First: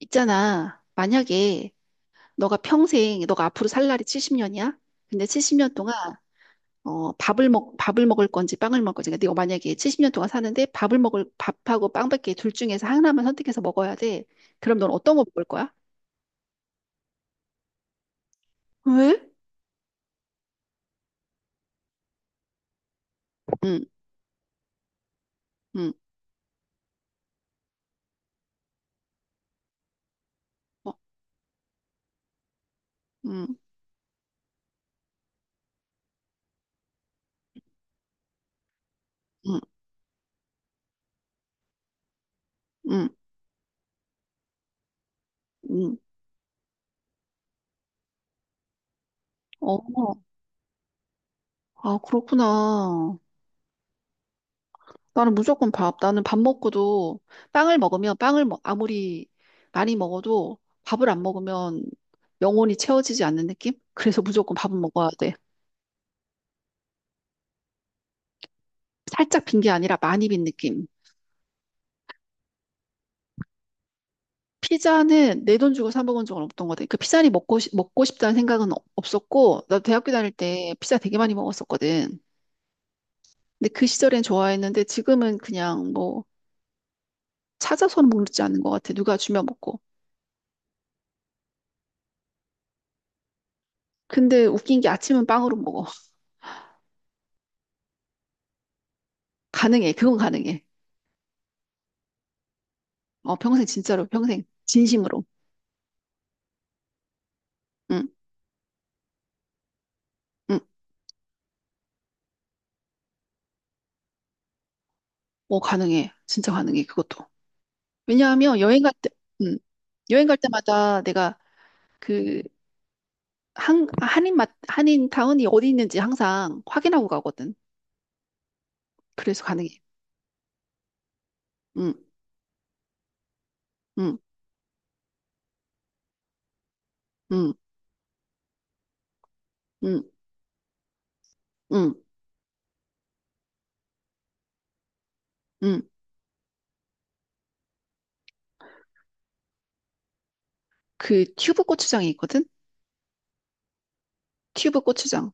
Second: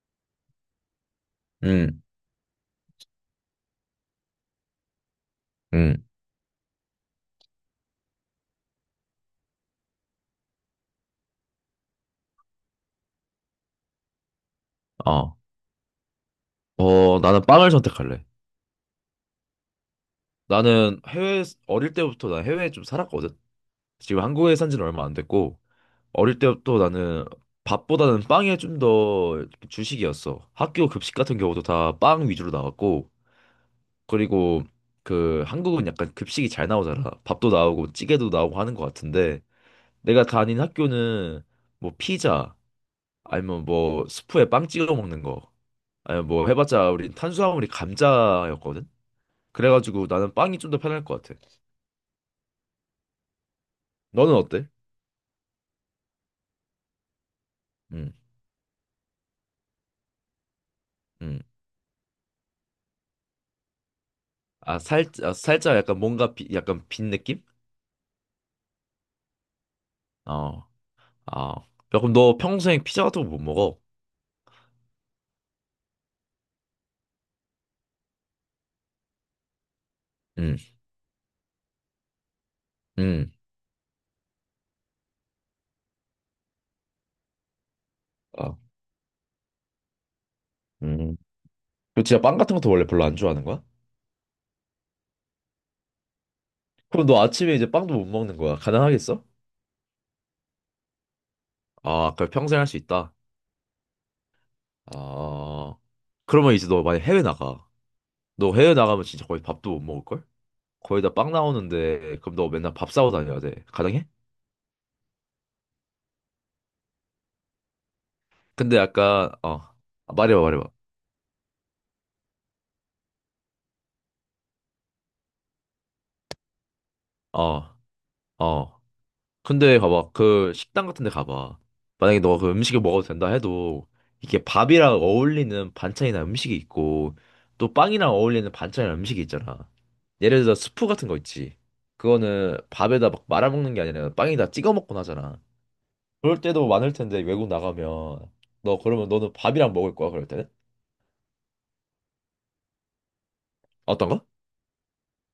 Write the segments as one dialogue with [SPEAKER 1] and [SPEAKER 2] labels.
[SPEAKER 1] 있잖아. 만약에
[SPEAKER 2] 응,
[SPEAKER 1] 너가 평생, 너가 앞으로 살 날이 70년이야? 근데 70년 동안
[SPEAKER 2] 응,
[SPEAKER 1] 밥을 먹을 건지 빵을 먹을 건지. 그러 네가 만약에 70년 동안 사는데 밥을 먹을 밥하고 빵밖에 둘 중에서 하나만 선택해서 먹어야 돼. 그럼 넌 어떤 거
[SPEAKER 2] 어.
[SPEAKER 1] 먹을 거야?
[SPEAKER 2] 나는 빵을 선택할래.
[SPEAKER 1] 왜?
[SPEAKER 2] 나는 어릴 때부터 난 해외에 좀 살았거든.
[SPEAKER 1] 응,
[SPEAKER 2] 지금 한국에 산 지는 얼마 안 됐고,
[SPEAKER 1] 응.
[SPEAKER 2] 어릴 때부터 나는 밥보다는 빵에 좀 더 주식이었어. 학교
[SPEAKER 1] 어.
[SPEAKER 2] 급식 같은 경우도 다 빵 위주로 나왔고,
[SPEAKER 1] 응,
[SPEAKER 2] 그리고 그 한국은 약간 급식이 잘 나오잖아. 밥도 나오고 찌개도 나오고 하는 것 같은데,
[SPEAKER 1] 응,
[SPEAKER 2] 내가 다닌 학교는 뭐 피자,
[SPEAKER 1] 응,
[SPEAKER 2] 아니면 뭐 스프에 빵 찍어 먹는 거,
[SPEAKER 1] 응.
[SPEAKER 2] 아니면 뭐 해봤자 우리 탄수화물이 감자였거든. 그래가지고
[SPEAKER 1] 어.
[SPEAKER 2] 나는 빵이 좀 더 편할 것 같아.
[SPEAKER 1] 아, 그렇구나.
[SPEAKER 2] 너는 어때?
[SPEAKER 1] 나는 무조건 밥. 나는 밥 먹고도 빵을
[SPEAKER 2] 음,
[SPEAKER 1] 먹으면 아무리 많이 먹어도 밥을 안
[SPEAKER 2] 음.
[SPEAKER 1] 먹으면 영혼이 채워지지 않는 느낌? 그래서 무조건 밥은 먹어야 돼.
[SPEAKER 2] 살짝 약간 뭔가 약간 빈 느낌?
[SPEAKER 1] 살짝 빈 게 아니라 많이 빈
[SPEAKER 2] 어,
[SPEAKER 1] 느낌.
[SPEAKER 2] 아. 야, 그럼 너 평생 피자 같은 거 못 먹어?
[SPEAKER 1] 피자는 내 돈 주고 사 먹은 적은 없던 것 같아. 그 피자니 먹고 싶다는 생각은 없었고, 나 대학교 다닐
[SPEAKER 2] 음,
[SPEAKER 1] 때 피자 되게 많이 먹었었거든.
[SPEAKER 2] 음.
[SPEAKER 1] 근데 그 시절엔 좋아했는데 지금은 그냥 뭐 찾아서는 먹지
[SPEAKER 2] 아,
[SPEAKER 1] 않는 것 같아. 누가 주면 먹고.
[SPEAKER 2] 음. 너 진짜 빵 같은 것도 원래 별로 안 좋아하는 거야?
[SPEAKER 1] 근데 웃긴 게 아침은 빵으로 먹어.
[SPEAKER 2] 그럼 너 아침에 이제 빵도 못 먹는 거야. 가능하겠어?
[SPEAKER 1] 가능해. 그건 가능해.
[SPEAKER 2] 아, 그럼 평생 할 수 있다.
[SPEAKER 1] 어, 평생 진짜로 평생 진심으로.
[SPEAKER 2] 아, 그러면 이제 너 만약 해외 나가.
[SPEAKER 1] 응,
[SPEAKER 2] 너 해외 나가면 진짜 거의 밥도 못 먹을걸?
[SPEAKER 1] 응.
[SPEAKER 2] 거의 다 빵 나오는데, 그럼 너 맨날 밥 싸고 다녀야 돼. 가능해?
[SPEAKER 1] 어, 가능해. 진짜 가능해. 그것도. 왜냐하면
[SPEAKER 2] 근데
[SPEAKER 1] 여행 갈 때,
[SPEAKER 2] 약간, 어,
[SPEAKER 1] 응,
[SPEAKER 2] 아,
[SPEAKER 1] 여행 갈
[SPEAKER 2] 말해봐, 말해봐.
[SPEAKER 1] 때마다 내가 그 한인 타운이 어디 있는지 항상 확인하고 가거든.
[SPEAKER 2] 어, 어.
[SPEAKER 1] 그래서
[SPEAKER 2] 근데
[SPEAKER 1] 가능해.
[SPEAKER 2] 봐봐. 그 식당 같은 데 가봐.
[SPEAKER 1] 응,
[SPEAKER 2] 만약에 너가 그 음식을 먹어도 된다 해도
[SPEAKER 1] 응,
[SPEAKER 2] 이게 밥이랑 어울리는 반찬이나 음식이 있고
[SPEAKER 1] 응,
[SPEAKER 2] 또 빵이랑 어울리는 반찬이나 음식이 있잖아.
[SPEAKER 1] 응,
[SPEAKER 2] 예를 들어 스프 같은 거 있지.
[SPEAKER 1] 응,
[SPEAKER 2] 그거는 밥에다 막 말아먹는 게 아니라 빵에다 찍어 먹곤 하잖아.
[SPEAKER 1] 응.
[SPEAKER 2] 그럴 때도 많을 텐데 외국 나가면 너 그러면 너는 밥이랑 먹을 거야 그럴 때는?
[SPEAKER 1] 그 튜브 고추장이 있거든.
[SPEAKER 2] 어떤 거?
[SPEAKER 1] 튜브 고추장.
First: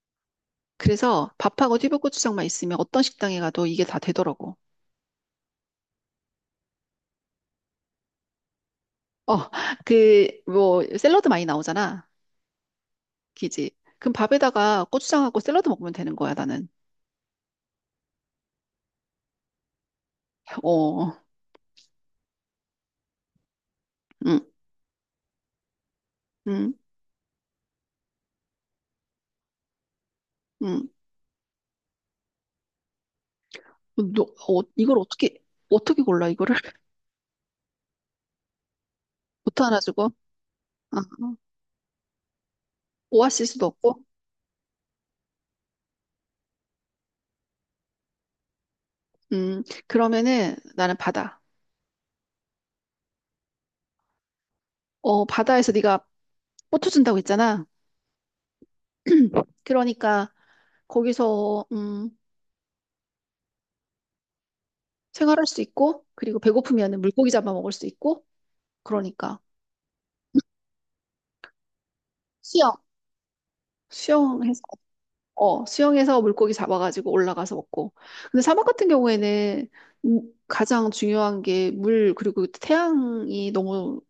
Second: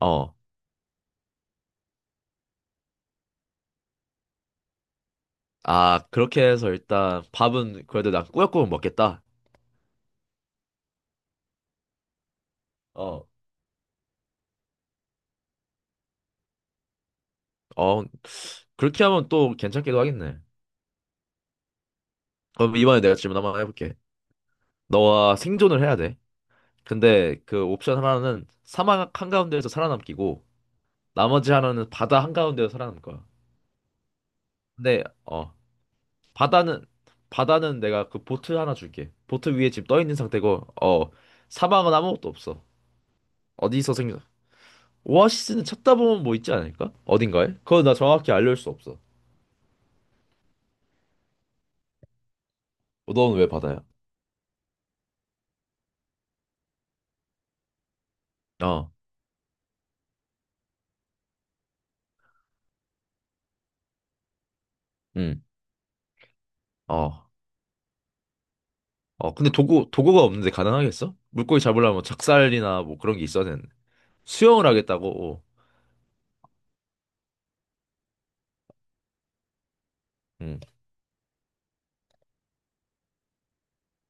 [SPEAKER 2] 어.
[SPEAKER 1] 그래서 밥하고 튜브 고추장만 있으면 어떤 식당에 가도 이게 다 되더라고.
[SPEAKER 2] 아, 그렇게 해서 일단 밥은 그래도 난 꾸역꾸역 먹겠다.
[SPEAKER 1] 어, 그, 뭐, 샐러드 많이 나오잖아.
[SPEAKER 2] 어.
[SPEAKER 1] 기지. 그럼 밥에다가 고추장하고 샐러드 먹으면 되는 거야, 나는.
[SPEAKER 2] 어, 그렇게 하면 또 괜찮기도 하겠네.
[SPEAKER 1] 어.
[SPEAKER 2] 그럼 이번에 내가 질문 한번 해볼게.
[SPEAKER 1] 응,
[SPEAKER 2] 너와 생존을 해야 돼.
[SPEAKER 1] 응,
[SPEAKER 2] 근데 그 옵션 하나는 사막 한가운데에서 살아남기고,
[SPEAKER 1] 응.
[SPEAKER 2] 나머지 하나는 바다 한가운데에서 살아남을 거야.
[SPEAKER 1] 너, 이걸
[SPEAKER 2] 근데, 어,
[SPEAKER 1] 어떻게 골라, 이거를?
[SPEAKER 2] 바다는, 바다는 내가 그 보트 하나 줄게. 보트
[SPEAKER 1] 보트
[SPEAKER 2] 위에
[SPEAKER 1] 하나
[SPEAKER 2] 지금 떠
[SPEAKER 1] 주고,
[SPEAKER 2] 있는 상태고,
[SPEAKER 1] 아,
[SPEAKER 2] 어, 사막은 아무것도 없어.
[SPEAKER 1] 오아시스도
[SPEAKER 2] 어디서
[SPEAKER 1] 없고,
[SPEAKER 2] 생겨? 오아시스는 찾다 보면 뭐 있지 않을까? 어딘가에? 그건 나 정확히 알려줄 수 없어.
[SPEAKER 1] 그러면은 나는 바다.
[SPEAKER 2] 너는 왜 바다야?
[SPEAKER 1] 바다에서 네가 보트 준다고 했잖아.
[SPEAKER 2] 어,
[SPEAKER 1] 그러니까 거기서,
[SPEAKER 2] 응,
[SPEAKER 1] 생활할 수 있고, 그리고 배고프면
[SPEAKER 2] 어.
[SPEAKER 1] 물고기 잡아 먹을 수 있고,
[SPEAKER 2] 어,
[SPEAKER 1] 그러니까
[SPEAKER 2] 근데 도구가 없는데 가능하겠어? 물고기 잡으려면
[SPEAKER 1] 수영,
[SPEAKER 2] 작살이나 뭐 그런 게 있어야 되는데.
[SPEAKER 1] 수영해서
[SPEAKER 2] 수영을 하겠다고.
[SPEAKER 1] 수영해서 물고기 잡아가지고 올라가서 먹고. 근데 사막 같은 경우에는
[SPEAKER 2] 음.
[SPEAKER 1] 가장 중요한 게 물, 그리고 태양이 너무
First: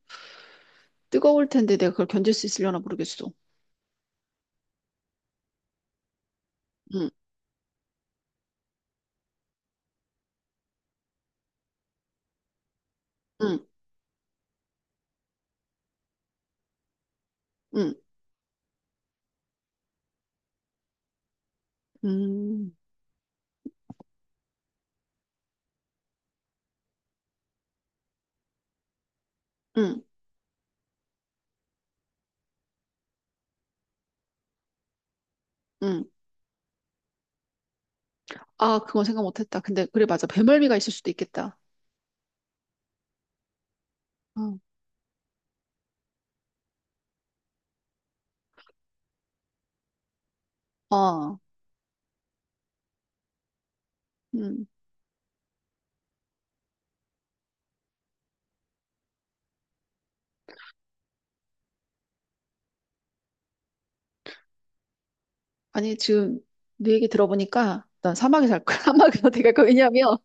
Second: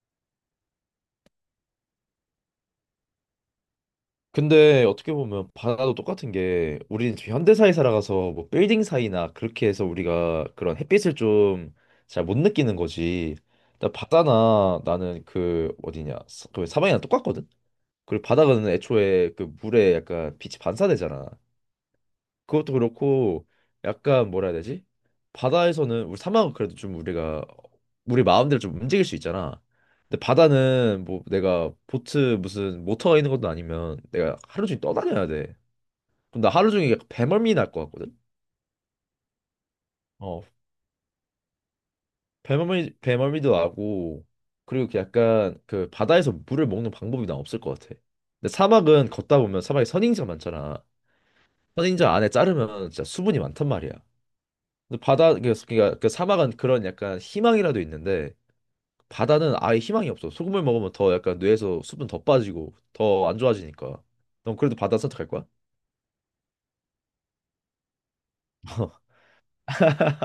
[SPEAKER 1] 뜨거울 텐데 내가 그걸 견딜 수 있으려나 모르겠어.
[SPEAKER 2] 근데 어떻게 보면 바다도 똑같은 게
[SPEAKER 1] 응,
[SPEAKER 2] 우리는 지금 현대사에 살아가서 뭐 빌딩 사이나 그렇게 해서 우리가 그런 햇빛을 좀 잘 못 느끼는 거지.
[SPEAKER 1] 응,
[SPEAKER 2] 나 바다나 나는 그 어디냐 그 사방이랑 똑같거든.
[SPEAKER 1] 응,
[SPEAKER 2] 그리고 바다는 애초에 그 물에 약간 빛이 반사되잖아.
[SPEAKER 1] 음,
[SPEAKER 2] 그것도 그렇고 약간 뭐라 해야 되지? 바다에서는 우리 사막은 그래도 좀 우리가 우리 마음대로 좀 움직일 수 있잖아.
[SPEAKER 1] 응,
[SPEAKER 2] 근데 바다는 뭐 내가 보트 무슨 모터가 있는 것도 아니면 내가 하루 종일 떠다녀야 돼.
[SPEAKER 1] 응.
[SPEAKER 2] 그럼 나 하루 종일 약간 배멀미 날 것 같거든.
[SPEAKER 1] 아, 그건 생각 못했다. 근데, 그래, 맞아.
[SPEAKER 2] 어,
[SPEAKER 1] 배멀미가 있을 수도 있겠다.
[SPEAKER 2] 배멀미도 나고
[SPEAKER 1] 응.
[SPEAKER 2] 그리고 그 약간 그 바다에서 물을 먹는 방법이 난 없을 것 같아. 근데 사막은 걷다 보면 사막에 선인장 많잖아.
[SPEAKER 1] 어.
[SPEAKER 2] 선인장 안에 자르면 진짜 수분이 많단 말이야.
[SPEAKER 1] 음.
[SPEAKER 2] 근데 바다 그러니까 사막은 그런 약간 희망이라도 있는데 바다는 아예 희망이 없어. 소금을 먹으면 더 약간 뇌에서 수분 더 빠지고 더 안 좋아지니까. 넌 그래도 바다 선택할 거야?
[SPEAKER 1] 아니, 지금 네 얘기 들어보니까 난 사막에 살 거야. 사막에서 내가, 왜냐면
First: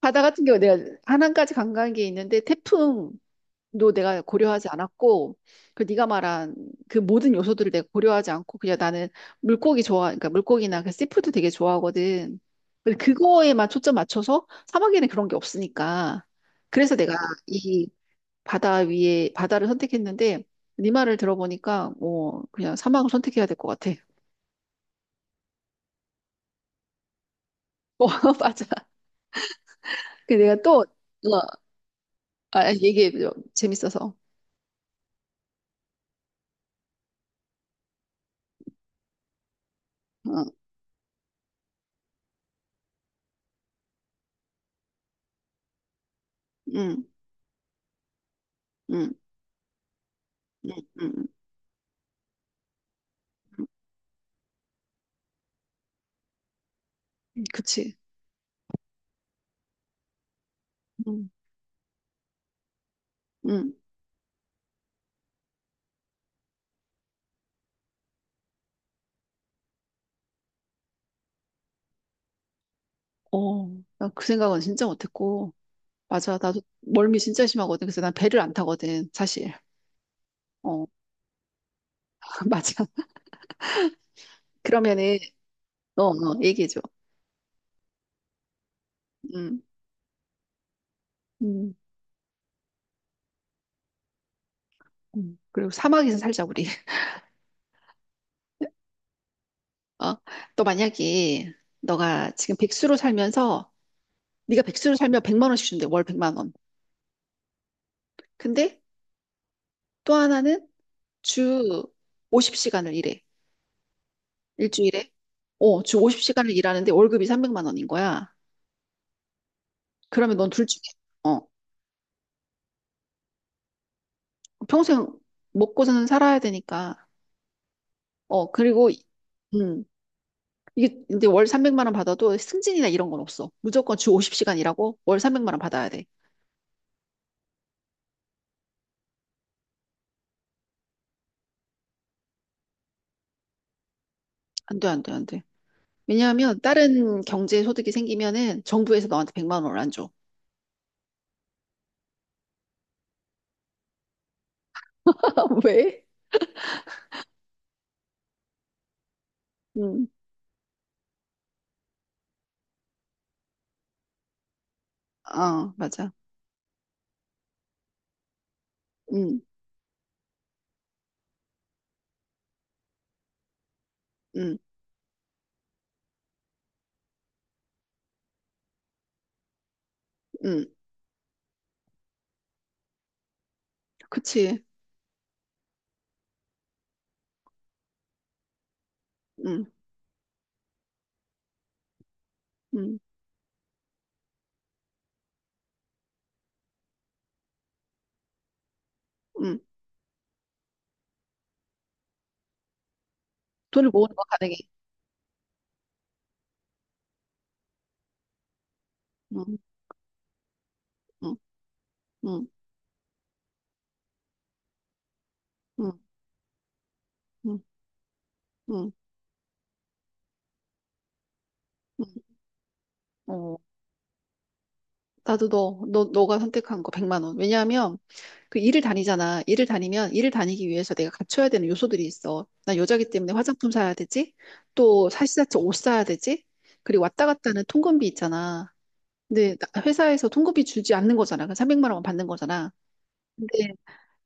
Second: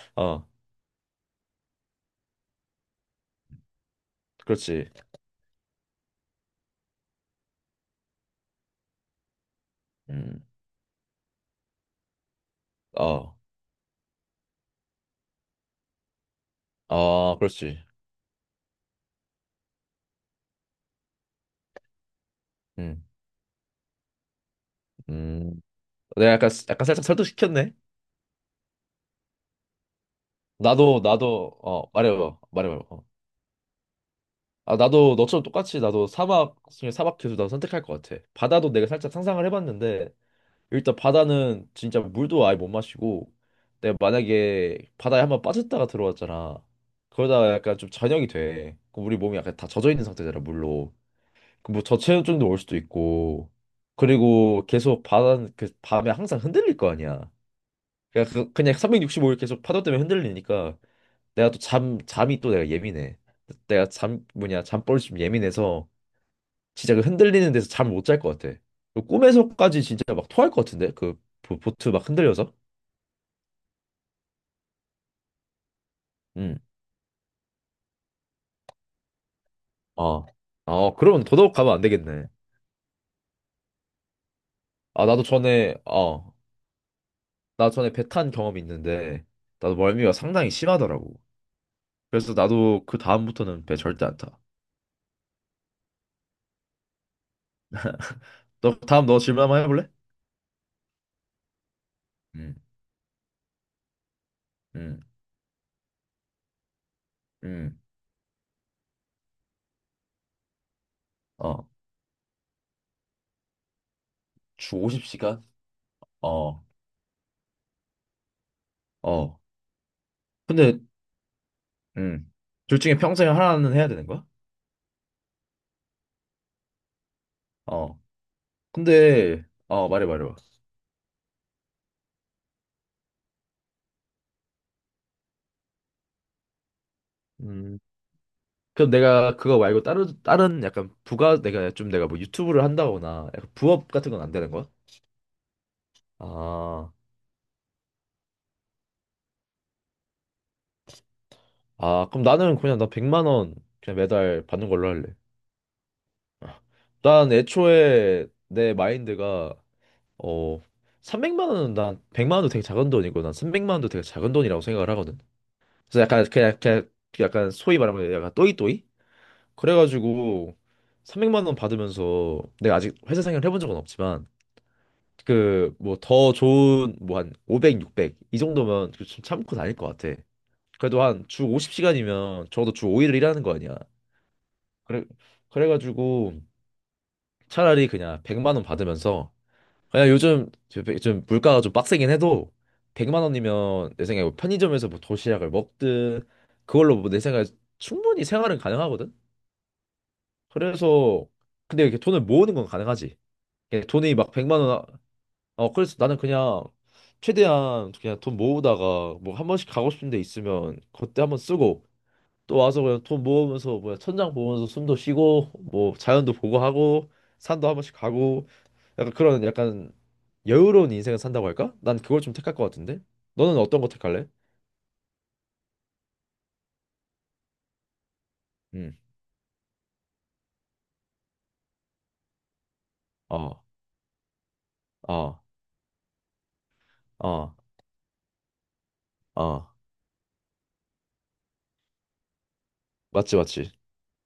[SPEAKER 1] 바다
[SPEAKER 2] 어,
[SPEAKER 1] 같은 경우 내가 하남까지 관광객이 있는데 태풍, 도 내가 고려하지
[SPEAKER 2] 그렇지.
[SPEAKER 1] 않았고 그 네가 말한 그 모든 요소들을 내가 고려하지 않고 그냥 나는 물고기 좋아 그러니까
[SPEAKER 2] 음,
[SPEAKER 1] 물고기나 그 씨푸드 되게 좋아하거든. 근데
[SPEAKER 2] 어,
[SPEAKER 1] 그거에만 초점 맞춰서 사막에는 그런 게 없으니까 그래서 내가
[SPEAKER 2] 어, 그렇지.
[SPEAKER 1] 이 바다 위에 바다를 선택했는데 네 말을 들어보니까 뭐 그냥
[SPEAKER 2] 음,
[SPEAKER 1] 사막을 선택해야 될 것 같아.
[SPEAKER 2] 음. 내가 약간 약간 살짝 설득시켰네.
[SPEAKER 1] 어, 맞아. 그 내가 또
[SPEAKER 2] 나도 나도 어 말해봐 말해봐. 어.
[SPEAKER 1] 얘기해 재밌어서.
[SPEAKER 2] 아 나도 너처럼 똑같이 나도 사막 계속 나도 선택할 것 같아. 바다도 내가 살짝 상상을 해봤는데
[SPEAKER 1] 어,
[SPEAKER 2] 일단 바다는 진짜 물도 아예 못 마시고 내가 만약에 바다에 한 번 빠졌다가 들어왔잖아.
[SPEAKER 1] 응,
[SPEAKER 2] 그러다가 약간 좀 저녁이 돼 그럼
[SPEAKER 1] 응,
[SPEAKER 2] 우리 몸이 약간 다 젖어 있는 상태잖아
[SPEAKER 1] 응,
[SPEAKER 2] 물로.
[SPEAKER 1] 응,
[SPEAKER 2] 그뭐 저체온증도 올 수도 있고 그리고 계속 바다는 그 밤에 항상 흔들릴 거 아니야.
[SPEAKER 1] 응, 그치.
[SPEAKER 2] 그냥 365일 계속 파도 때문에 흔들리니까
[SPEAKER 1] 응,
[SPEAKER 2] 내가 또 잠 잠이 또 내가 예민해.
[SPEAKER 1] 응.
[SPEAKER 2] 내가 잠 뭐냐 잠버릇이 좀 예민해서 진짜 그 흔들리는 데서 잠을 못 잘 것 같아. 그 꿈에서까지 진짜 막 토할 것 같은데? 그 보트 막 흔들려서?
[SPEAKER 1] 어, 나 그 생각은 진짜 못했고, 맞아,
[SPEAKER 2] 응.
[SPEAKER 1] 나도 멀미 진짜 심하거든. 그래서 난 배를 안 타거든, 사실.
[SPEAKER 2] 어.
[SPEAKER 1] 어.
[SPEAKER 2] 어, 그러면 더더욱 가면 안 되겠네.
[SPEAKER 1] 맞아.
[SPEAKER 2] 아,
[SPEAKER 1] 그러면은,
[SPEAKER 2] 나도 전에, 어,
[SPEAKER 1] 얘기해줘.
[SPEAKER 2] 나 전에 배 탄 경험이 있는데,
[SPEAKER 1] 음,
[SPEAKER 2] 나도 멀미가 상당히 심하더라고.
[SPEAKER 1] 음,
[SPEAKER 2] 그래서 나도 그 다음부터는 배 절대 안 타.
[SPEAKER 1] 그리고 사막에서 살자, 우리.
[SPEAKER 2] 너, 다음 너 질문 한번 해볼래?
[SPEAKER 1] 어, 너 만약에, 너가
[SPEAKER 2] 응,
[SPEAKER 1] 지금 백수로 살면서, 네가 백수로
[SPEAKER 2] 응,
[SPEAKER 1] 살면 100만 원씩 준대, 월 100만 원.
[SPEAKER 2] 응.
[SPEAKER 1] 근데 또 하나는
[SPEAKER 2] 어,
[SPEAKER 1] 주 50시간을 일해.
[SPEAKER 2] 주
[SPEAKER 1] 일주일에.
[SPEAKER 2] 50시간?
[SPEAKER 1] 주 50시간을
[SPEAKER 2] 어,
[SPEAKER 1] 일하는데 월급이 300만 원인 거야.
[SPEAKER 2] 어.
[SPEAKER 1] 그러면 넌 둘 중에,
[SPEAKER 2] 근데,
[SPEAKER 1] 어,
[SPEAKER 2] 음, 둘 중에 평생 하나는 해야 되는 거야?
[SPEAKER 1] 평생 먹고서는 살아야 되니까.
[SPEAKER 2] 어.
[SPEAKER 1] 어, 그리고,
[SPEAKER 2] 근데,
[SPEAKER 1] 음,
[SPEAKER 2] 어, 말해, 말해봐.
[SPEAKER 1] 이게 근데 월 300만 원 받아도 승진이나 이런 건 없어. 무조건 주 50시간 일하고 월 300만 원 받아야 돼.
[SPEAKER 2] 음. 그럼 내가 그거 말고 다른 약간 부가 내가 좀 내가 뭐 유튜브를 한다거나 약간 부업 같은 건 안 되는 거야?
[SPEAKER 1] 안 돼, 안 돼, 안 돼. 왜냐하면
[SPEAKER 2] 아,
[SPEAKER 1] 다른 경제 소득이 생기면은 정부에서 너한테 100만 원을 안 줘.
[SPEAKER 2] 아 그럼 나는 그냥 나 100만 원 그냥 매달 받는 걸로 할래.
[SPEAKER 1] 왜?
[SPEAKER 2] 아, 난 애초에 내 마인드가
[SPEAKER 1] 음.
[SPEAKER 2] 어 300만 원은 난 100만 원도 되게 작은 돈이고 난 300만 원도 되게 작은 돈이라고 생각을 하거든.
[SPEAKER 1] 아,
[SPEAKER 2] 그래서
[SPEAKER 1] 맞아.
[SPEAKER 2] 약간 그냥 약간 소위 말하면 약간 또이또이?
[SPEAKER 1] 음,
[SPEAKER 2] 그래가지고 300만 원 받으면서 내가 아직 회사 생활을 해본 적은 없지만
[SPEAKER 1] 음,
[SPEAKER 2] 그 뭐 더 좋은 뭐 한 500, 600 이 정도면 그 좀 참고 다닐 것 같아.
[SPEAKER 1] 음,
[SPEAKER 2] 그래도 한 주 50시간이면 적어도 주 5일을 일하는 거 아니야.
[SPEAKER 1] 그치.
[SPEAKER 2] 그래 그래가지고 차라리 그냥 100만 원 받으면서
[SPEAKER 1] 음,
[SPEAKER 2] 그냥 요즘 좀 물가가 좀 빡세긴 해도
[SPEAKER 1] 음,
[SPEAKER 2] 100만 원이면 내 생각에 뭐 편의점에서 뭐 도시락을 먹든 그걸로 뭐 내 생각에 충분히 생활은 가능하거든.
[SPEAKER 1] 음.
[SPEAKER 2] 그래서 근데 이렇게 돈을 모으는 건 가능하지. 이게
[SPEAKER 1] 돈을 모으는
[SPEAKER 2] 돈이
[SPEAKER 1] 거
[SPEAKER 2] 막
[SPEAKER 1] 가능해.
[SPEAKER 2] 100만 원 어, 그래서 나는 그냥 최대한 그냥 돈 모으다가 뭐 한
[SPEAKER 1] 음,
[SPEAKER 2] 번씩 가고 싶은 데 있으면 그때 한
[SPEAKER 1] 음,
[SPEAKER 2] 번 쓰고
[SPEAKER 1] 음,
[SPEAKER 2] 또 와서 그냥 돈 모으면서 뭐 천장 보면서 숨도 쉬고 뭐
[SPEAKER 1] 음,
[SPEAKER 2] 자연도 보고 하고
[SPEAKER 1] 음,
[SPEAKER 2] 산도 한 번씩 가고
[SPEAKER 1] 음.
[SPEAKER 2] 약간 그런 약간 여유로운 인생을 산다고 할까? 난
[SPEAKER 1] 음.
[SPEAKER 2] 그걸 좀 택할 것 같은데. 너는
[SPEAKER 1] 어,
[SPEAKER 2] 어떤 거 택할래?
[SPEAKER 1] 나도 너가 선택한 거 100만 원. 왜냐하면 그 일을
[SPEAKER 2] 음.
[SPEAKER 1] 다니잖아. 일을 다니면 일을 다니기 위해서 내가 갖춰야 되는 요소들이 있어. 나 여자기 때문에
[SPEAKER 2] 어.
[SPEAKER 1] 화장품 사야 되지. 또
[SPEAKER 2] 어.
[SPEAKER 1] 사시사철 옷 사야 되지. 그리고 왔다 갔다
[SPEAKER 2] 어.
[SPEAKER 1] 하는 통근비 있잖아. 근데
[SPEAKER 2] 어.
[SPEAKER 1] 회사에서 통근비 주지 않는 거잖아. 그 300만 원만 받는 거잖아.
[SPEAKER 2] 맞지.
[SPEAKER 1] 근데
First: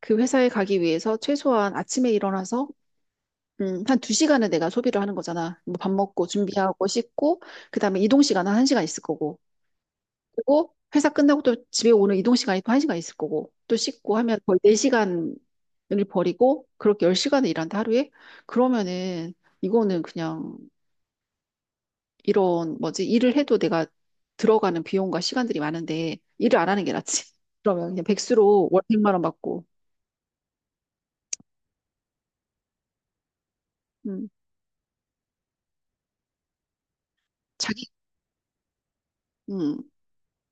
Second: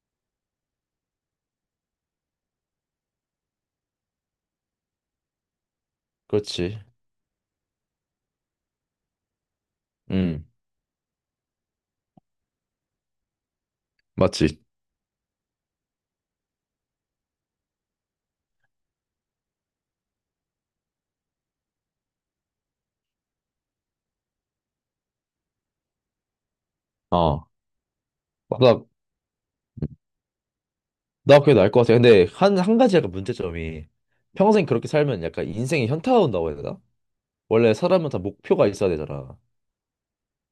[SPEAKER 1] 그 회사에 가기 위해서 최소한 아침에 일어나서 한 두시간은 내가 소비를 하는 거잖아. 뭐 밥 먹고
[SPEAKER 2] 그렇지.
[SPEAKER 1] 준비하고 씻고 그다음에 이동 시간은 한시간 있을 거고.
[SPEAKER 2] 음.
[SPEAKER 1] 그리고 회사 끝나고 또 집에 오는 이동 시간이 또 1시간 있을 거고 또 씻고 하면 거의
[SPEAKER 2] 맞지.
[SPEAKER 1] 4시간을 버리고 그렇게 10시간을 일한다 하루에. 그러면은 이거는 그냥 이런 뭐지, 일을 해도 내가 들어가는 비용과 시간들이 많은데 일을 안 하는 게 낫지.
[SPEAKER 2] 어.
[SPEAKER 1] 그러면 그냥 백수로 월
[SPEAKER 2] 맞아.
[SPEAKER 1] 100만 원 받고.
[SPEAKER 2] 나 그게 나을 것 같아. 근데 한 가지 약간 문제점이
[SPEAKER 1] 음,
[SPEAKER 2] 평생 그렇게 살면 약간 인생이 현타가 온다고 해야 되나? 원래
[SPEAKER 1] 자기
[SPEAKER 2] 사람은 다 목표가 있어야 되잖아.
[SPEAKER 1] 음,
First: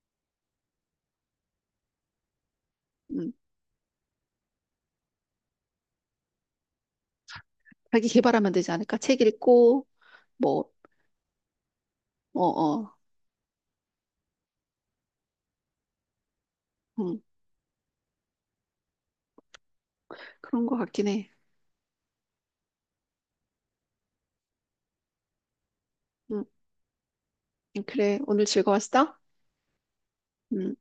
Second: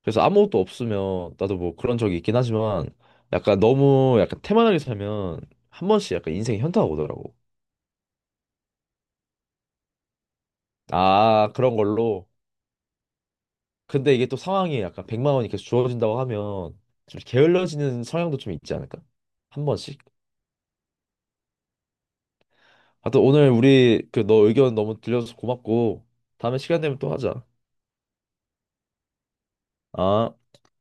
[SPEAKER 2] 그래서 아무것도 없으면 나도 뭐 그런 적이 있긴 하지만
[SPEAKER 1] 음,
[SPEAKER 2] 약간 너무 약간 태만하게 살면 한 번씩 약간 인생이 현타가 오더라고.
[SPEAKER 1] 자기 개발하면 되지 않을까, 책 읽고 뭐.
[SPEAKER 2] 아, 그런 걸로.
[SPEAKER 1] 어 어
[SPEAKER 2] 근데 이게 또 상황이 약간 백만 원이 계속 주어진다고 하면 좀
[SPEAKER 1] 음,
[SPEAKER 2] 게을러지는 성향도 좀 있지 않을까? 한 번씩.
[SPEAKER 1] 그런 거 같긴 해.
[SPEAKER 2] 하여튼 오늘 우리 그 너 의견 너무 들려줘서 고맙고
[SPEAKER 1] 음.
[SPEAKER 2] 다음에 시간 되면 또 하자.
[SPEAKER 1] 그래, 오늘 즐거웠어?
[SPEAKER 2] 아.
[SPEAKER 1] 음.